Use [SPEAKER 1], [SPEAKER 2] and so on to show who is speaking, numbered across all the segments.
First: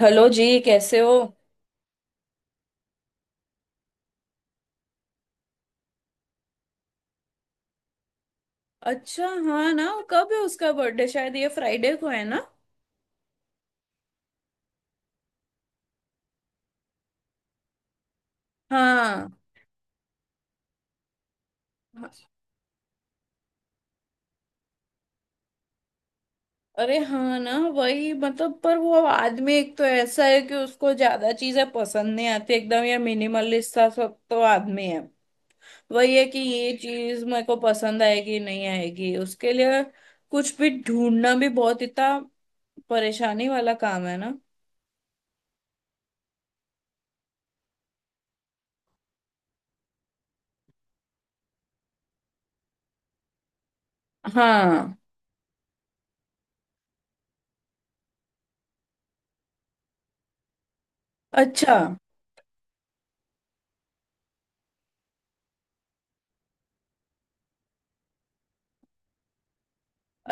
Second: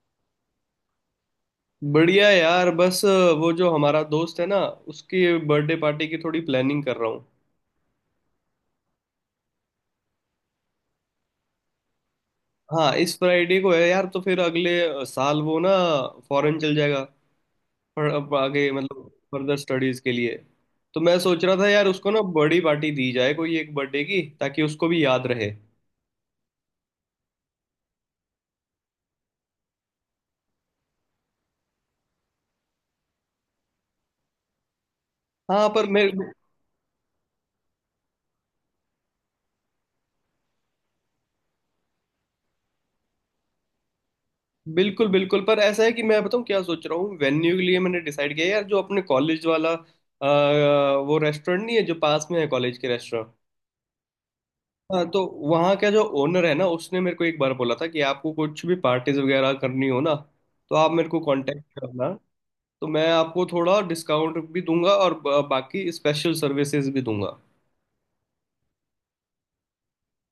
[SPEAKER 1] Hello जी, कैसे हो?
[SPEAKER 2] बढ़िया यार बस। वो जो हमारा दोस्त है ना, उसकी बर्थडे पार्टी की थोड़ी प्लानिंग कर रहा हूँ।
[SPEAKER 1] अच्छा, हाँ ना, कब है उसका बर्थडे? शायद ये फ्राइडे को है ना?
[SPEAKER 2] हाँ, इस फ्राइडे को है यार। तो फिर अगले साल वो ना फॉरेन चल जाएगा। पर अब आगे मतलब
[SPEAKER 1] हाँ।
[SPEAKER 2] फर्दर स्टडीज के लिए। तो मैं सोच रहा था यार,
[SPEAKER 1] हाँ,
[SPEAKER 2] उसको ना बड़ी पार्टी दी जाए कोई एक बर्थडे की, ताकि उसको भी याद रहे।
[SPEAKER 1] अरे हाँ ना, वही मतलब। पर वो आदमी एक तो ऐसा है कि उसको ज्यादा चीजें पसंद नहीं आती। एकदम ये मिनिमलिस्ट सा सब तो आदमी है।
[SPEAKER 2] हाँ, पर मैं।
[SPEAKER 1] वही है कि ये चीज मेरे को पसंद आएगी नहीं आएगी। उसके लिए कुछ भी ढूंढना भी बहुत इतना परेशानी वाला काम है ना।
[SPEAKER 2] बिल्कुल बिल्कुल। पर ऐसा है कि मैं बताऊँ क्या सोच रहा हूँ। वेन्यू के लिए मैंने डिसाइड किया है यार, जो अपने कॉलेज वाला वो रेस्टोरेंट नहीं है जो पास में है कॉलेज के।
[SPEAKER 1] हाँ।
[SPEAKER 2] हाँ, तो वहाँ का जो ओनर है ना, उसने मेरे को एक बार बोला था कि आपको कुछ भी पार्टीज वगैरह करनी हो ना, तो आप मेरे को कांटेक्ट
[SPEAKER 1] अच्छा,
[SPEAKER 2] करना। तो मैं आपको थोड़ा डिस्काउंट भी दूंगा और बाकी स्पेशल सर्विसेज भी दूंगा।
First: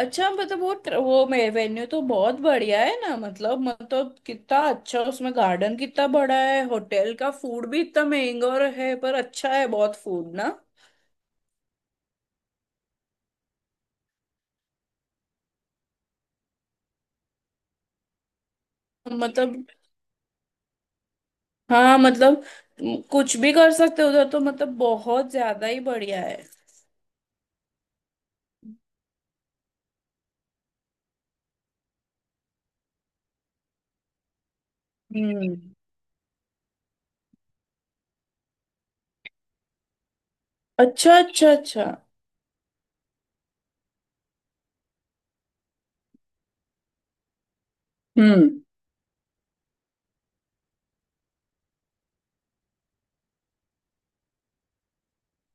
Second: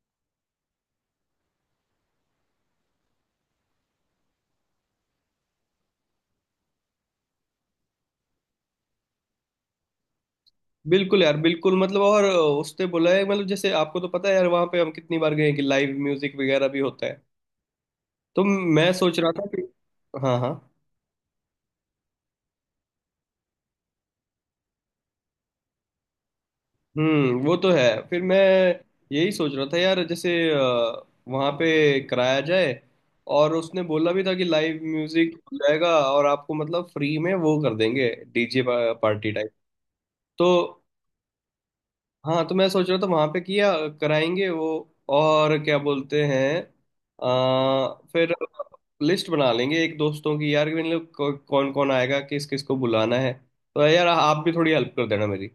[SPEAKER 1] अच्छा मतलब वो वो मे वेन्यू तो बहुत बढ़िया है ना। मतलब कितना अच्छा, उसमें गार्डन कितना बड़ा है, होटल का फूड भी इतना महंगा और है पर अच्छा है बहुत फूड ना।
[SPEAKER 2] बिल्कुल यार बिल्कुल, मतलब। और उसने बोला है मतलब, जैसे आपको तो पता है यार, वहाँ पे हम कितनी बार गए हैं कि लाइव म्यूजिक वगैरह भी होता है। तो मैं सोच रहा था कि।
[SPEAKER 1] मतलब
[SPEAKER 2] हाँ हाँ।
[SPEAKER 1] हाँ मतलब कुछ भी कर सकते हो उधर तो। मतलब बहुत ज्यादा ही बढ़िया है।
[SPEAKER 2] वो तो है। फिर मैं यही सोच रहा था यार, जैसे वहाँ पे कराया जाए। और उसने बोला भी था कि लाइव म्यूजिक
[SPEAKER 1] हम्म।
[SPEAKER 2] हो जाएगा, और आपको मतलब फ्री में वो कर देंगे डीजे पार्टी टाइप। तो।
[SPEAKER 1] अच्छा, अच्छा, अच्छा।
[SPEAKER 2] हाँ, तो मैं सोच रहा था वहाँ पे किया कराएंगे वो। और क्या बोलते हैं फिर
[SPEAKER 1] हम्म।
[SPEAKER 2] लिस्ट बना लेंगे एक दोस्तों की यार, कि मतलब कौन कौन आएगा, किस किस को बुलाना है। तो यार आप भी थोड़ी हेल्प कर देना मेरी।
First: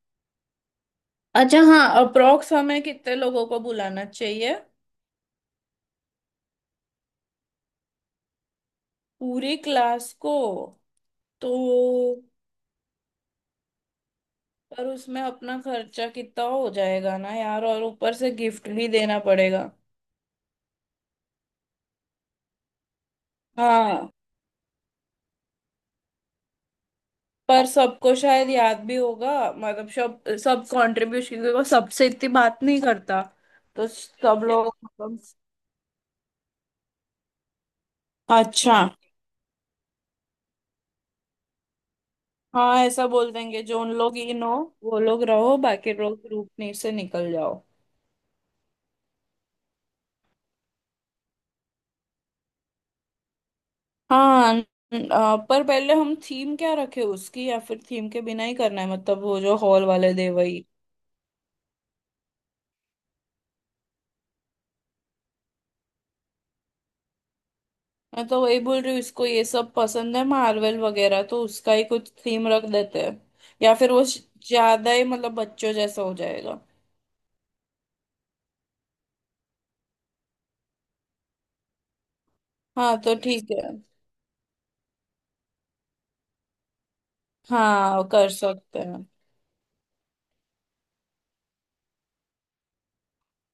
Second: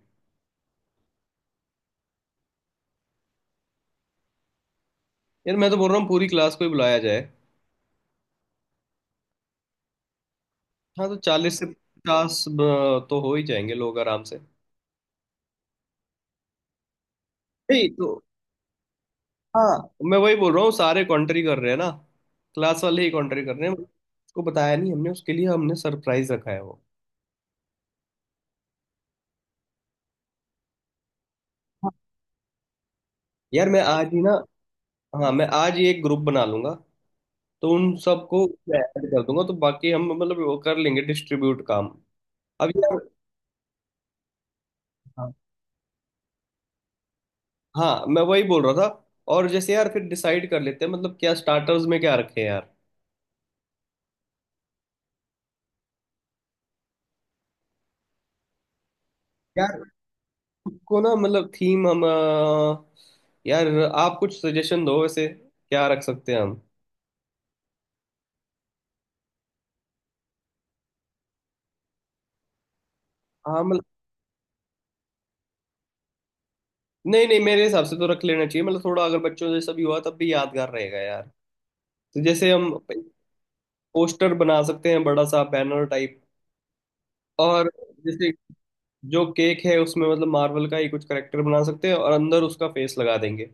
[SPEAKER 1] अच्छा हाँ, अप्रोक्स हमें कितने लोगों को बुलाना चाहिए?
[SPEAKER 2] यार मैं तो बोल रहा हूँ पूरी क्लास को ही बुलाया जाए।
[SPEAKER 1] पूरी क्लास को?
[SPEAKER 2] हाँ, तो
[SPEAKER 1] तो
[SPEAKER 2] 40 से 50 तो हो ही जाएंगे लोग आराम से।
[SPEAKER 1] पर उसमें अपना खर्चा कितना हो जाएगा ना यार, और
[SPEAKER 2] नहीं तो।
[SPEAKER 1] ऊपर से गिफ्ट भी देना पड़ेगा।
[SPEAKER 2] हाँ, मैं वही बोल रहा हूँ, सारे कॉन्ट्री कर रहे हैं ना। क्लास वाले ही कॉन्ट्री कर रहे हैं,
[SPEAKER 1] हाँ,
[SPEAKER 2] उसको बताया नहीं हमने, उसके लिए हमने सरप्राइज रखा है वो।
[SPEAKER 1] पर सबको शायद याद भी होगा, मतलब सब सब कंट्रीब्यूशन, क्योंकि वो
[SPEAKER 2] हाँ।
[SPEAKER 1] सबसे इतनी बात नहीं करता।
[SPEAKER 2] यार मैं
[SPEAKER 1] तो
[SPEAKER 2] आज ही ना।
[SPEAKER 1] सब लोग मतलब।
[SPEAKER 2] हाँ, मैं आज ही एक ग्रुप बना लूंगा, तो उन सबको
[SPEAKER 1] अच्छा
[SPEAKER 2] ऐड कर दूंगा। तो बाकी हम मतलब वो कर लेंगे डिस्ट्रीब्यूट काम। अब
[SPEAKER 1] हाँ,
[SPEAKER 2] यार।
[SPEAKER 1] ऐसा बोल देंगे जो उन लोग इन हो वो लोग
[SPEAKER 2] हाँ
[SPEAKER 1] रहो, बाकी लोग ग्रुप में से निकल जाओ।
[SPEAKER 2] हाँ, मैं वही बोल रहा था। और जैसे यार फिर डिसाइड कर लेते हैं मतलब, क्या स्टार्टर्स में क्या रखें यार।
[SPEAKER 1] हाँ पर पहले हम थीम क्या रखे उसकी, या फिर थीम के बिना ही करना है? मतलब वो जो
[SPEAKER 2] यार
[SPEAKER 1] हॉल वाले दे वही।
[SPEAKER 2] को ना मतलब थीम हम यार आप कुछ सजेशन दो, वैसे क्या रख सकते हैं हम।
[SPEAKER 1] मैं तो वही बोल रही हूँ, इसको ये सब पसंद है, मार्वल वगैरह, तो उसका ही कुछ थीम रख देते हैं।
[SPEAKER 2] हाँ
[SPEAKER 1] या
[SPEAKER 2] मतलब।
[SPEAKER 1] फिर वो ज्यादा ही मतलब बच्चों जैसा हो जाएगा।
[SPEAKER 2] नहीं नहीं, मेरे हिसाब से तो रख लेना चाहिए मतलब, थोड़ा अगर बच्चों से सभी हुआ तब भी यादगार रहेगा यार। तो जैसे हम
[SPEAKER 1] हाँ तो ठीक है।
[SPEAKER 2] पोस्टर बना सकते हैं बड़ा सा बैनर टाइप। और
[SPEAKER 1] हाँ, कर
[SPEAKER 2] जैसे
[SPEAKER 1] सकते हैं।
[SPEAKER 2] जो केक है उसमें मतलब मार्वल का ही कुछ करेक्टर बना सकते हैं, और अंदर उसका फेस लगा देंगे।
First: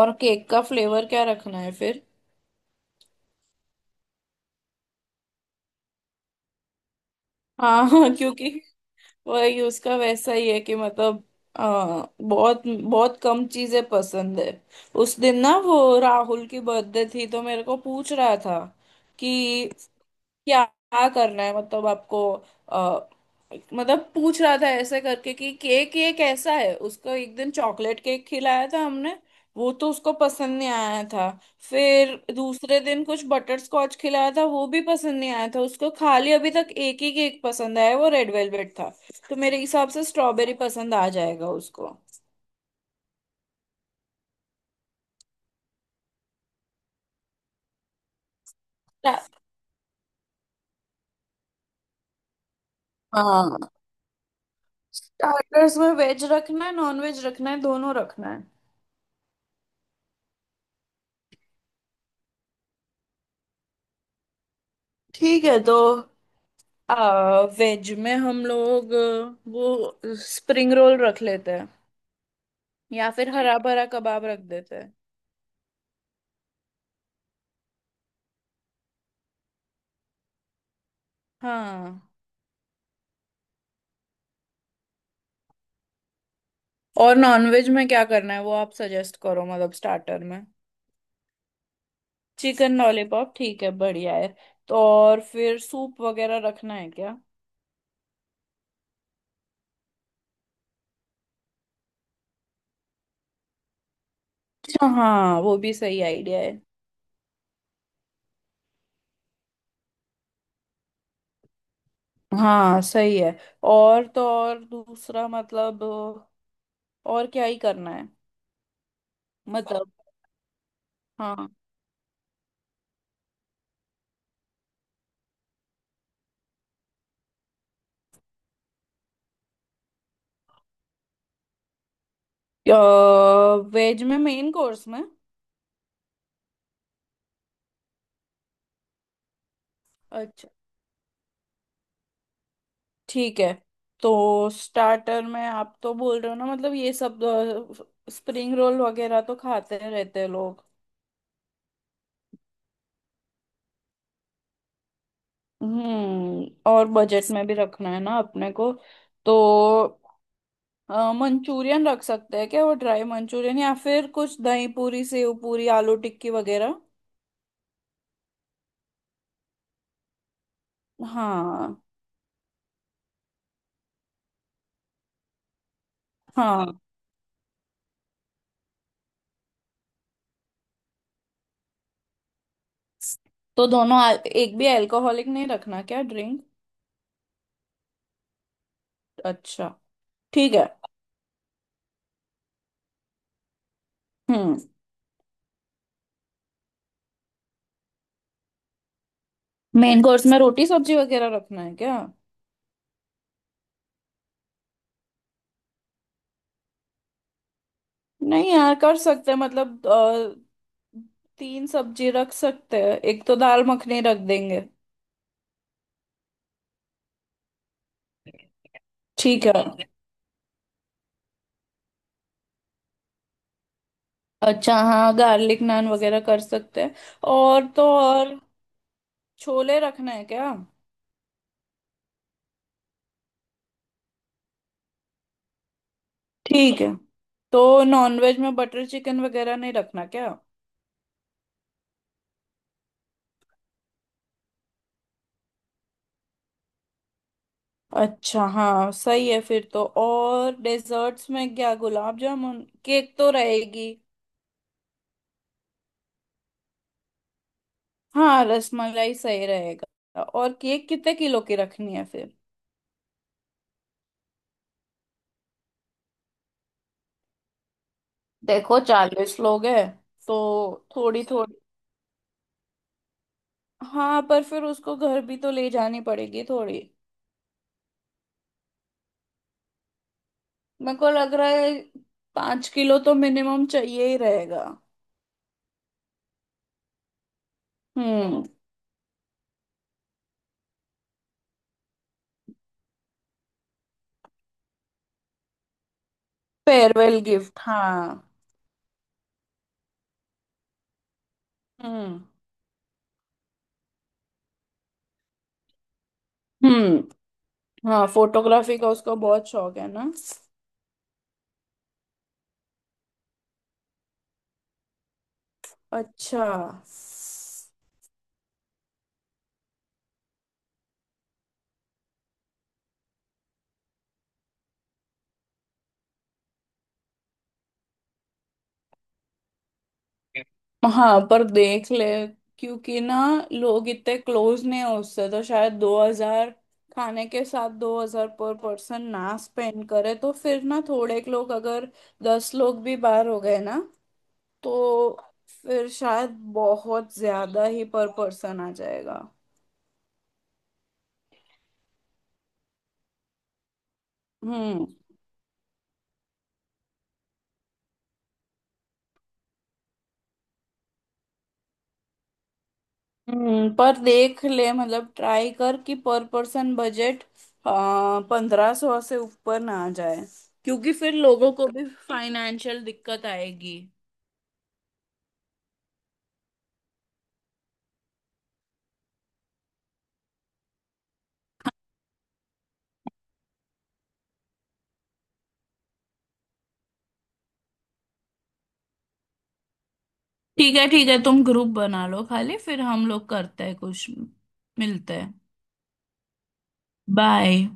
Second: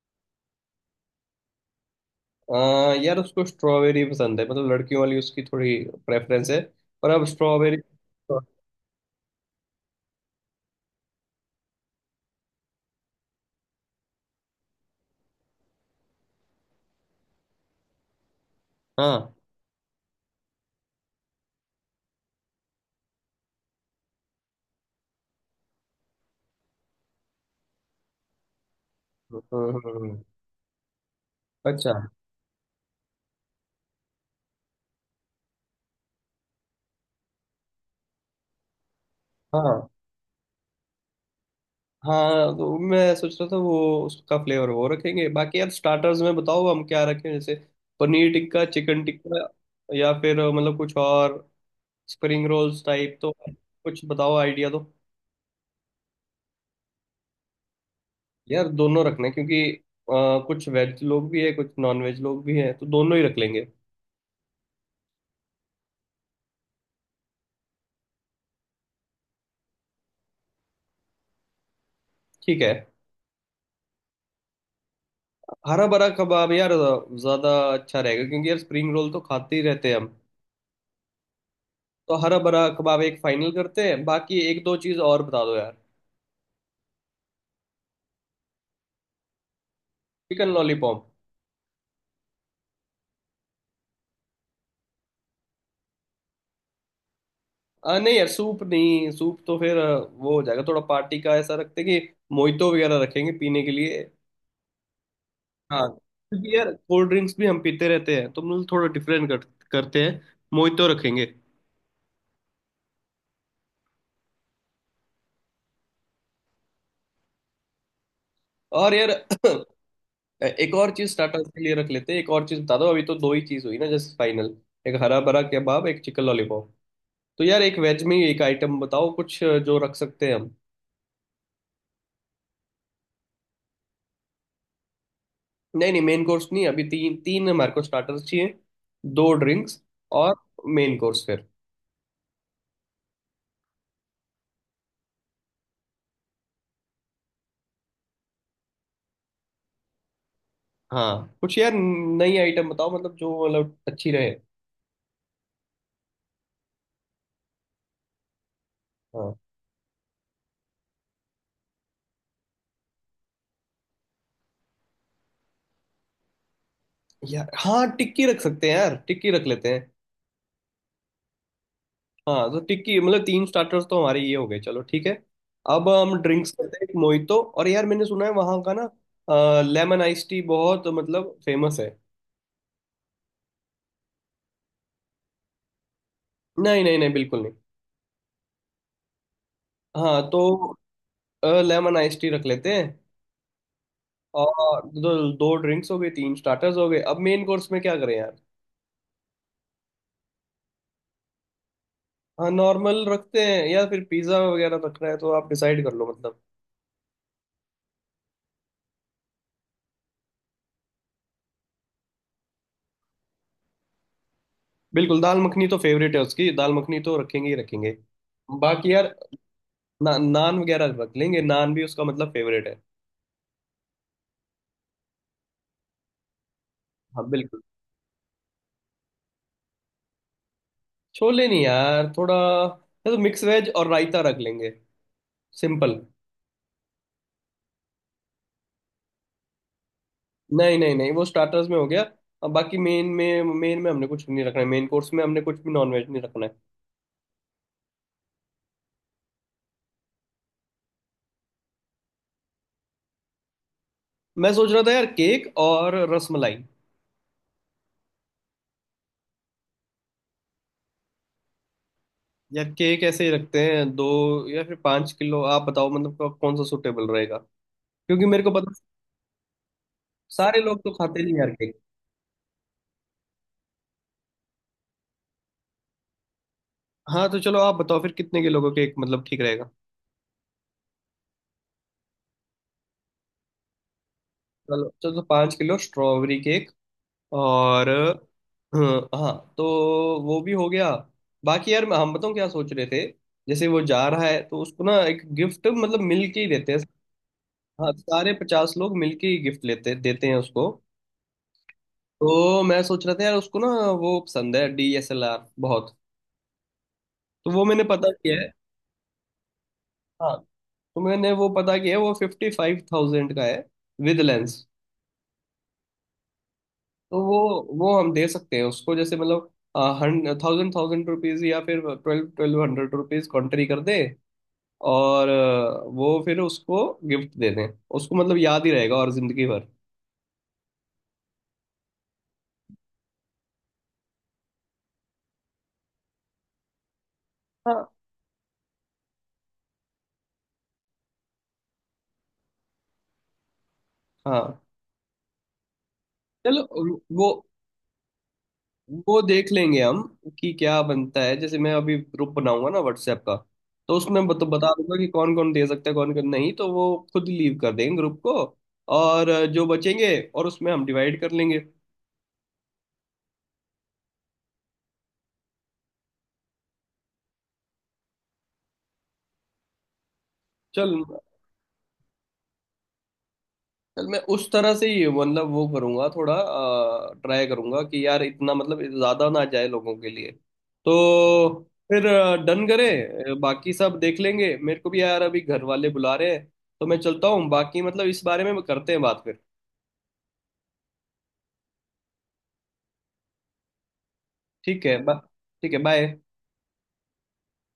[SPEAKER 1] और केक का फ्लेवर क्या रखना है फिर?
[SPEAKER 2] यार उसको स्ट्रॉबेरी पसंद है मतलब, लड़कियों वाली उसकी थोड़ी प्रेफरेंस है। पर अब स्ट्रॉबेरी।
[SPEAKER 1] हाँ हाँ, क्योंकि वही उसका वैसा ही है कि मतलब बहुत बहुत कम चीजें पसंद है। उस दिन ना वो राहुल की बर्थडे थी, तो मेरे को पूछ रहा था
[SPEAKER 2] हाँ।
[SPEAKER 1] कि क्या करना है मतलब आपको। अ, मतलब पूछ रहा था ऐसे करके कि केक ये कैसा है। उसको एक दिन चॉकलेट केक खिलाया था हमने, वो तो उसको
[SPEAKER 2] हम्म।
[SPEAKER 1] पसंद नहीं आया था।
[SPEAKER 2] अच्छा
[SPEAKER 1] फिर दूसरे दिन कुछ बटर स्कॉच खिलाया था, वो भी पसंद नहीं आया था उसको। खाली अभी तक एक ही केक पसंद आया, वो रेड वेलवेट था। तो मेरे
[SPEAKER 2] हाँ।
[SPEAKER 1] हिसाब से स्ट्रॉबेरी पसंद आ जाएगा उसको।
[SPEAKER 2] हाँ, तो मैं सोच रहा था वो उसका फ्लेवर वो रखेंगे। बाकी यार स्टार्टर्स में बताओ हम क्या रखें, जैसे पनीर टिक्का, चिकन
[SPEAKER 1] स्टा-
[SPEAKER 2] टिक्का, या फिर मतलब कुछ और स्प्रिंग रोल्स टाइप। तो
[SPEAKER 1] हाँ,
[SPEAKER 2] कुछ बताओ, आइडिया दो।
[SPEAKER 1] स्टार्टर्स में वेज रखना है, नॉन वेज रखना है, दोनों रखना है?
[SPEAKER 2] यार दोनों रखना है क्योंकि कुछ वेज लोग भी है, कुछ नॉन वेज लोग भी हैं, तो दोनों ही रख लेंगे।
[SPEAKER 1] ठीक है। तो वेज में हम लोग वो स्प्रिंग रोल रख लेते हैं,
[SPEAKER 2] ठीक है।
[SPEAKER 1] या फिर हरा भरा कबाब रख देते हैं।
[SPEAKER 2] हरा भरा कबाब यार ज़्यादा अच्छा रहेगा, क्योंकि यार स्प्रिंग रोल तो खाते ही रहते हैं हम।
[SPEAKER 1] हाँ।
[SPEAKER 2] तो हरा भरा कबाब एक फाइनल करते हैं, बाकी एक दो चीज़ और बता दो यार।
[SPEAKER 1] और नॉनवेज में क्या करना है वो आप सजेस्ट करो, मतलब स्टार्टर में।
[SPEAKER 2] Chicken lollipop.
[SPEAKER 1] चिकन लॉलीपॉप ठीक है, बढ़िया है। तो और फिर सूप वगैरह रखना है क्या?
[SPEAKER 2] नहीं यार सूप नहीं, सूप तो फिर वो हो जाएगा थोड़ा पार्टी का। ऐसा रखते हैं कि मोहितो वगैरह रखेंगे पीने के लिए।
[SPEAKER 1] अच्छा हाँ, वो भी
[SPEAKER 2] हाँ,
[SPEAKER 1] सही आइडिया है।
[SPEAKER 2] क्योंकि यार कोल्ड ड्रिंक्स भी हम पीते रहते हैं, तो हम लोग थोड़ा डिफरेंट करते हैं। मोहितो रखेंगे।
[SPEAKER 1] हाँ सही है। और तो और दूसरा मतलब और क्या ही करना है
[SPEAKER 2] और यार
[SPEAKER 1] मतलब।
[SPEAKER 2] एक और चीज स्टार्टर्स
[SPEAKER 1] हाँ
[SPEAKER 2] के लिए रख लेते हैं, एक और चीज बता दो, अभी तो दो ही चीज हुई ना, जस्ट फाइनल। एक हरा भरा कबाब, एक चिकन लॉलीपॉप। तो यार एक वेज में एक आइटम बताओ, कुछ जो रख सकते हैं हम।
[SPEAKER 1] वेज में मेन कोर्स में।
[SPEAKER 2] नहीं नहीं मेन कोर्स नहीं, अभी तीन तीन हमारे को स्टार्टर्स चाहिए, दो ड्रिंक्स और
[SPEAKER 1] अच्छा
[SPEAKER 2] मेन कोर्स।
[SPEAKER 1] ठीक है। तो स्टार्टर में आप तो बोल रहे हो ना, मतलब ये सब स्प्रिंग रोल वगैरह तो खाते रहते हैं लोग।
[SPEAKER 2] हाँ, कुछ यार नई आइटम बताओ मतलब, जो मतलब अच्छी रहे।
[SPEAKER 1] हम्म। और बजट में भी रखना है ना अपने को।
[SPEAKER 2] हाँ
[SPEAKER 1] तो मंचूरियन रख सकते हैं क्या? वो ड्राई मंचूरियन, या फिर कुछ दही पूरी, सेव पूरी, आलू टिक्की वगैरह।
[SPEAKER 2] यार, हाँ टिक्की रख सकते हैं, यार टिक्की रख लेते हैं।
[SPEAKER 1] हाँ।
[SPEAKER 2] हाँ, तो टिक्की मतलब तीन स्टार्टर्स तो हमारे ये हो गए। चलो ठीक है। अब हम ड्रिंक्स
[SPEAKER 1] हाँ,
[SPEAKER 2] करते हैं, एक मोहितो और यार मैंने सुना है वहाँ का ना लेमन आइस टी बहुत मतलब फेमस है।
[SPEAKER 1] तो दोनों एक भी अल्कोहलिक नहीं रखना क्या ड्रिंक?
[SPEAKER 2] नहीं नहीं नहीं, बिल्कुल नहीं।
[SPEAKER 1] अच्छा
[SPEAKER 2] हाँ,
[SPEAKER 1] ठीक है।
[SPEAKER 2] तो लेमन आइस टी रख लेते हैं।
[SPEAKER 1] हम्म।
[SPEAKER 2] और दो, दो ड्रिंक्स हो गए, तीन स्टार्टर्स हो गए, अब मेन कोर्स में क्या करें यार।
[SPEAKER 1] मेन कोर्स में रोटी सब्जी वगैरह रखना है क्या?
[SPEAKER 2] हाँ, नॉर्मल रखते हैं या फिर पिज्ज़ा वगैरह रखना है, तो आप डिसाइड कर लो मतलब।
[SPEAKER 1] नहीं यार, कर सकते हैं, मतलब तीन सब्जी रख सकते हैं, एक तो दाल मखनी रख देंगे।
[SPEAKER 2] बिल्कुल, दाल मखनी तो फेवरेट है उसकी, दाल मखनी तो रखेंगे ही रखेंगे। बाकी यार
[SPEAKER 1] ठीक है।
[SPEAKER 2] नान वगैरह रख लेंगे, नान भी उसका मतलब फेवरेट है।
[SPEAKER 1] अच्छा हाँ, गार्लिक नान वगैरह कर सकते हैं।
[SPEAKER 2] हाँ बिल्कुल।
[SPEAKER 1] और तो और छोले रखना है क्या?
[SPEAKER 2] छोले नहीं यार, थोड़ा या तो मिक्स वेज और रायता रख लेंगे, सिंपल।
[SPEAKER 1] ठीक है। तो नॉनवेज में बटर चिकन वगैरह नहीं रखना क्या?
[SPEAKER 2] नहीं नहीं नहीं, वो स्टार्टर्स में हो गया। अब बाकी मेन में, मेन में हमने कुछ नहीं रखना है, मेन कोर्स में हमने कुछ भी नॉन वेज नहीं रखना है।
[SPEAKER 1] अच्छा हाँ सही है। फिर तो और डेजर्ट्स में क्या, गुलाब जामुन? केक तो रहेगी।
[SPEAKER 2] मैं सोच रहा था यार केक और रसमलाई।
[SPEAKER 1] हाँ रसमलाई सही रहेगा। और केक कितने किलो की रखनी है फिर?
[SPEAKER 2] यार केक ऐसे ही रखते हैं, 2 या फिर 5 किलो, आप बताओ मतलब कौन सा सूटेबल रहेगा। क्योंकि मेरे को पता।
[SPEAKER 1] देखो 40 लोग हैं,
[SPEAKER 2] सारे लोग
[SPEAKER 1] तो
[SPEAKER 2] तो खाते
[SPEAKER 1] थोड़ी
[SPEAKER 2] नहीं यार।
[SPEAKER 1] थोड़ी। हाँ, पर फिर उसको घर भी तो ले जानी पड़ेगी थोड़ी।
[SPEAKER 2] हाँ, तो चलो आप बताओ फिर कितने किलो का केक मतलब ठीक रहेगा।
[SPEAKER 1] मेरे को लग रहा है 5 किलो तो मिनिमम चाहिए ही रहेगा।
[SPEAKER 2] चलो चलो, तो 5 किलो स्ट्रॉबेरी केक और
[SPEAKER 1] हम्म।
[SPEAKER 2] हाँ तो वो भी हो गया। बाकी यार हम बताऊँ क्या सोच रहे थे। जैसे वो जा रहा है, तो उसको ना एक गिफ्ट मतलब मिल के ही देते हैं।
[SPEAKER 1] फेयरवेल गिफ्ट,
[SPEAKER 2] हाँ,
[SPEAKER 1] हाँ।
[SPEAKER 2] सारे 50 लोग मिल के ही गिफ्ट लेते देते हैं उसको।
[SPEAKER 1] हम्म।
[SPEAKER 2] तो मैं सोच रहा था यार उसको ना, वो पसंद है डीएसएलआर बहुत।
[SPEAKER 1] हम्म।
[SPEAKER 2] तो वो मैंने
[SPEAKER 1] हाँ,
[SPEAKER 2] पता किया है।
[SPEAKER 1] फोटोग्राफी का उसको बहुत शौक है ना।
[SPEAKER 2] हाँ, तो मैंने वो पता किया है, वो 55,000 का है विद लेंस।
[SPEAKER 1] अच्छा।
[SPEAKER 2] तो वो हम दे सकते हैं उसको, जैसे मतलब थाउजेंड थाउजेंड रुपीज, या फिर ट्वेल्व ट्वेल्व हंड्रेड रुपीज कंट्री कर दे। और वो फिर उसको गिफ्ट दे दें, उसको मतलब याद ही रहेगा और जिंदगी भर।
[SPEAKER 1] हाँ, पर देख ले, क्योंकि ना लोग इतने क्लोज नहीं है उससे, तो शायद 2000, खाने के साथ
[SPEAKER 2] हाँ
[SPEAKER 1] 2000 पर पर्सन ना स्पेंड करे, तो फिर ना थोड़े लोग अगर 10 लोग भी बाहर हो गए ना,
[SPEAKER 2] हाँ।
[SPEAKER 1] तो फिर शायद
[SPEAKER 2] चलो
[SPEAKER 1] बहुत
[SPEAKER 2] वो
[SPEAKER 1] ज्यादा ही पर पर्सन आ
[SPEAKER 2] वो
[SPEAKER 1] जाएगा।
[SPEAKER 2] देख लेंगे हम कि क्या बनता है। जैसे मैं अभी ग्रुप बनाऊंगा ना व्हाट्सएप का, तो उसमें बता
[SPEAKER 1] हम्म।
[SPEAKER 2] दूंगा कि कौन कौन दे सकता है, कौन कौन नहीं, तो वो खुद लीव कर देंगे ग्रुप को। और जो बचेंगे और उसमें हम डिवाइड कर लेंगे।
[SPEAKER 1] पर देख ले मतलब ट्राई कर कि पर पर्सन बजट 1500 से ऊपर ना आ जाए,
[SPEAKER 2] चल
[SPEAKER 1] क्योंकि फिर लोगों को भी फाइनेंशियल दिक्कत आएगी।
[SPEAKER 2] चल, मैं उस तरह से ही मतलब वो करूंगा, थोड़ा ट्राई करूंगा कि यार इतना मतलब ज्यादा ना जाए लोगों के लिए। तो फिर डन करें। बाकी सब देख लेंगे। मेरे को भी यार अभी घर वाले बुला रहे हैं, तो मैं चलता हूँ, बाकी मतलब इस बारे में करते हैं बात फिर।
[SPEAKER 1] ठीक है, ठीक है, तुम ग्रुप बना लो खाली, फिर हम लोग करते हैं कुछ।
[SPEAKER 2] ठीक है
[SPEAKER 1] मिलते हैं।
[SPEAKER 2] ठीक है बाय।
[SPEAKER 1] बाय।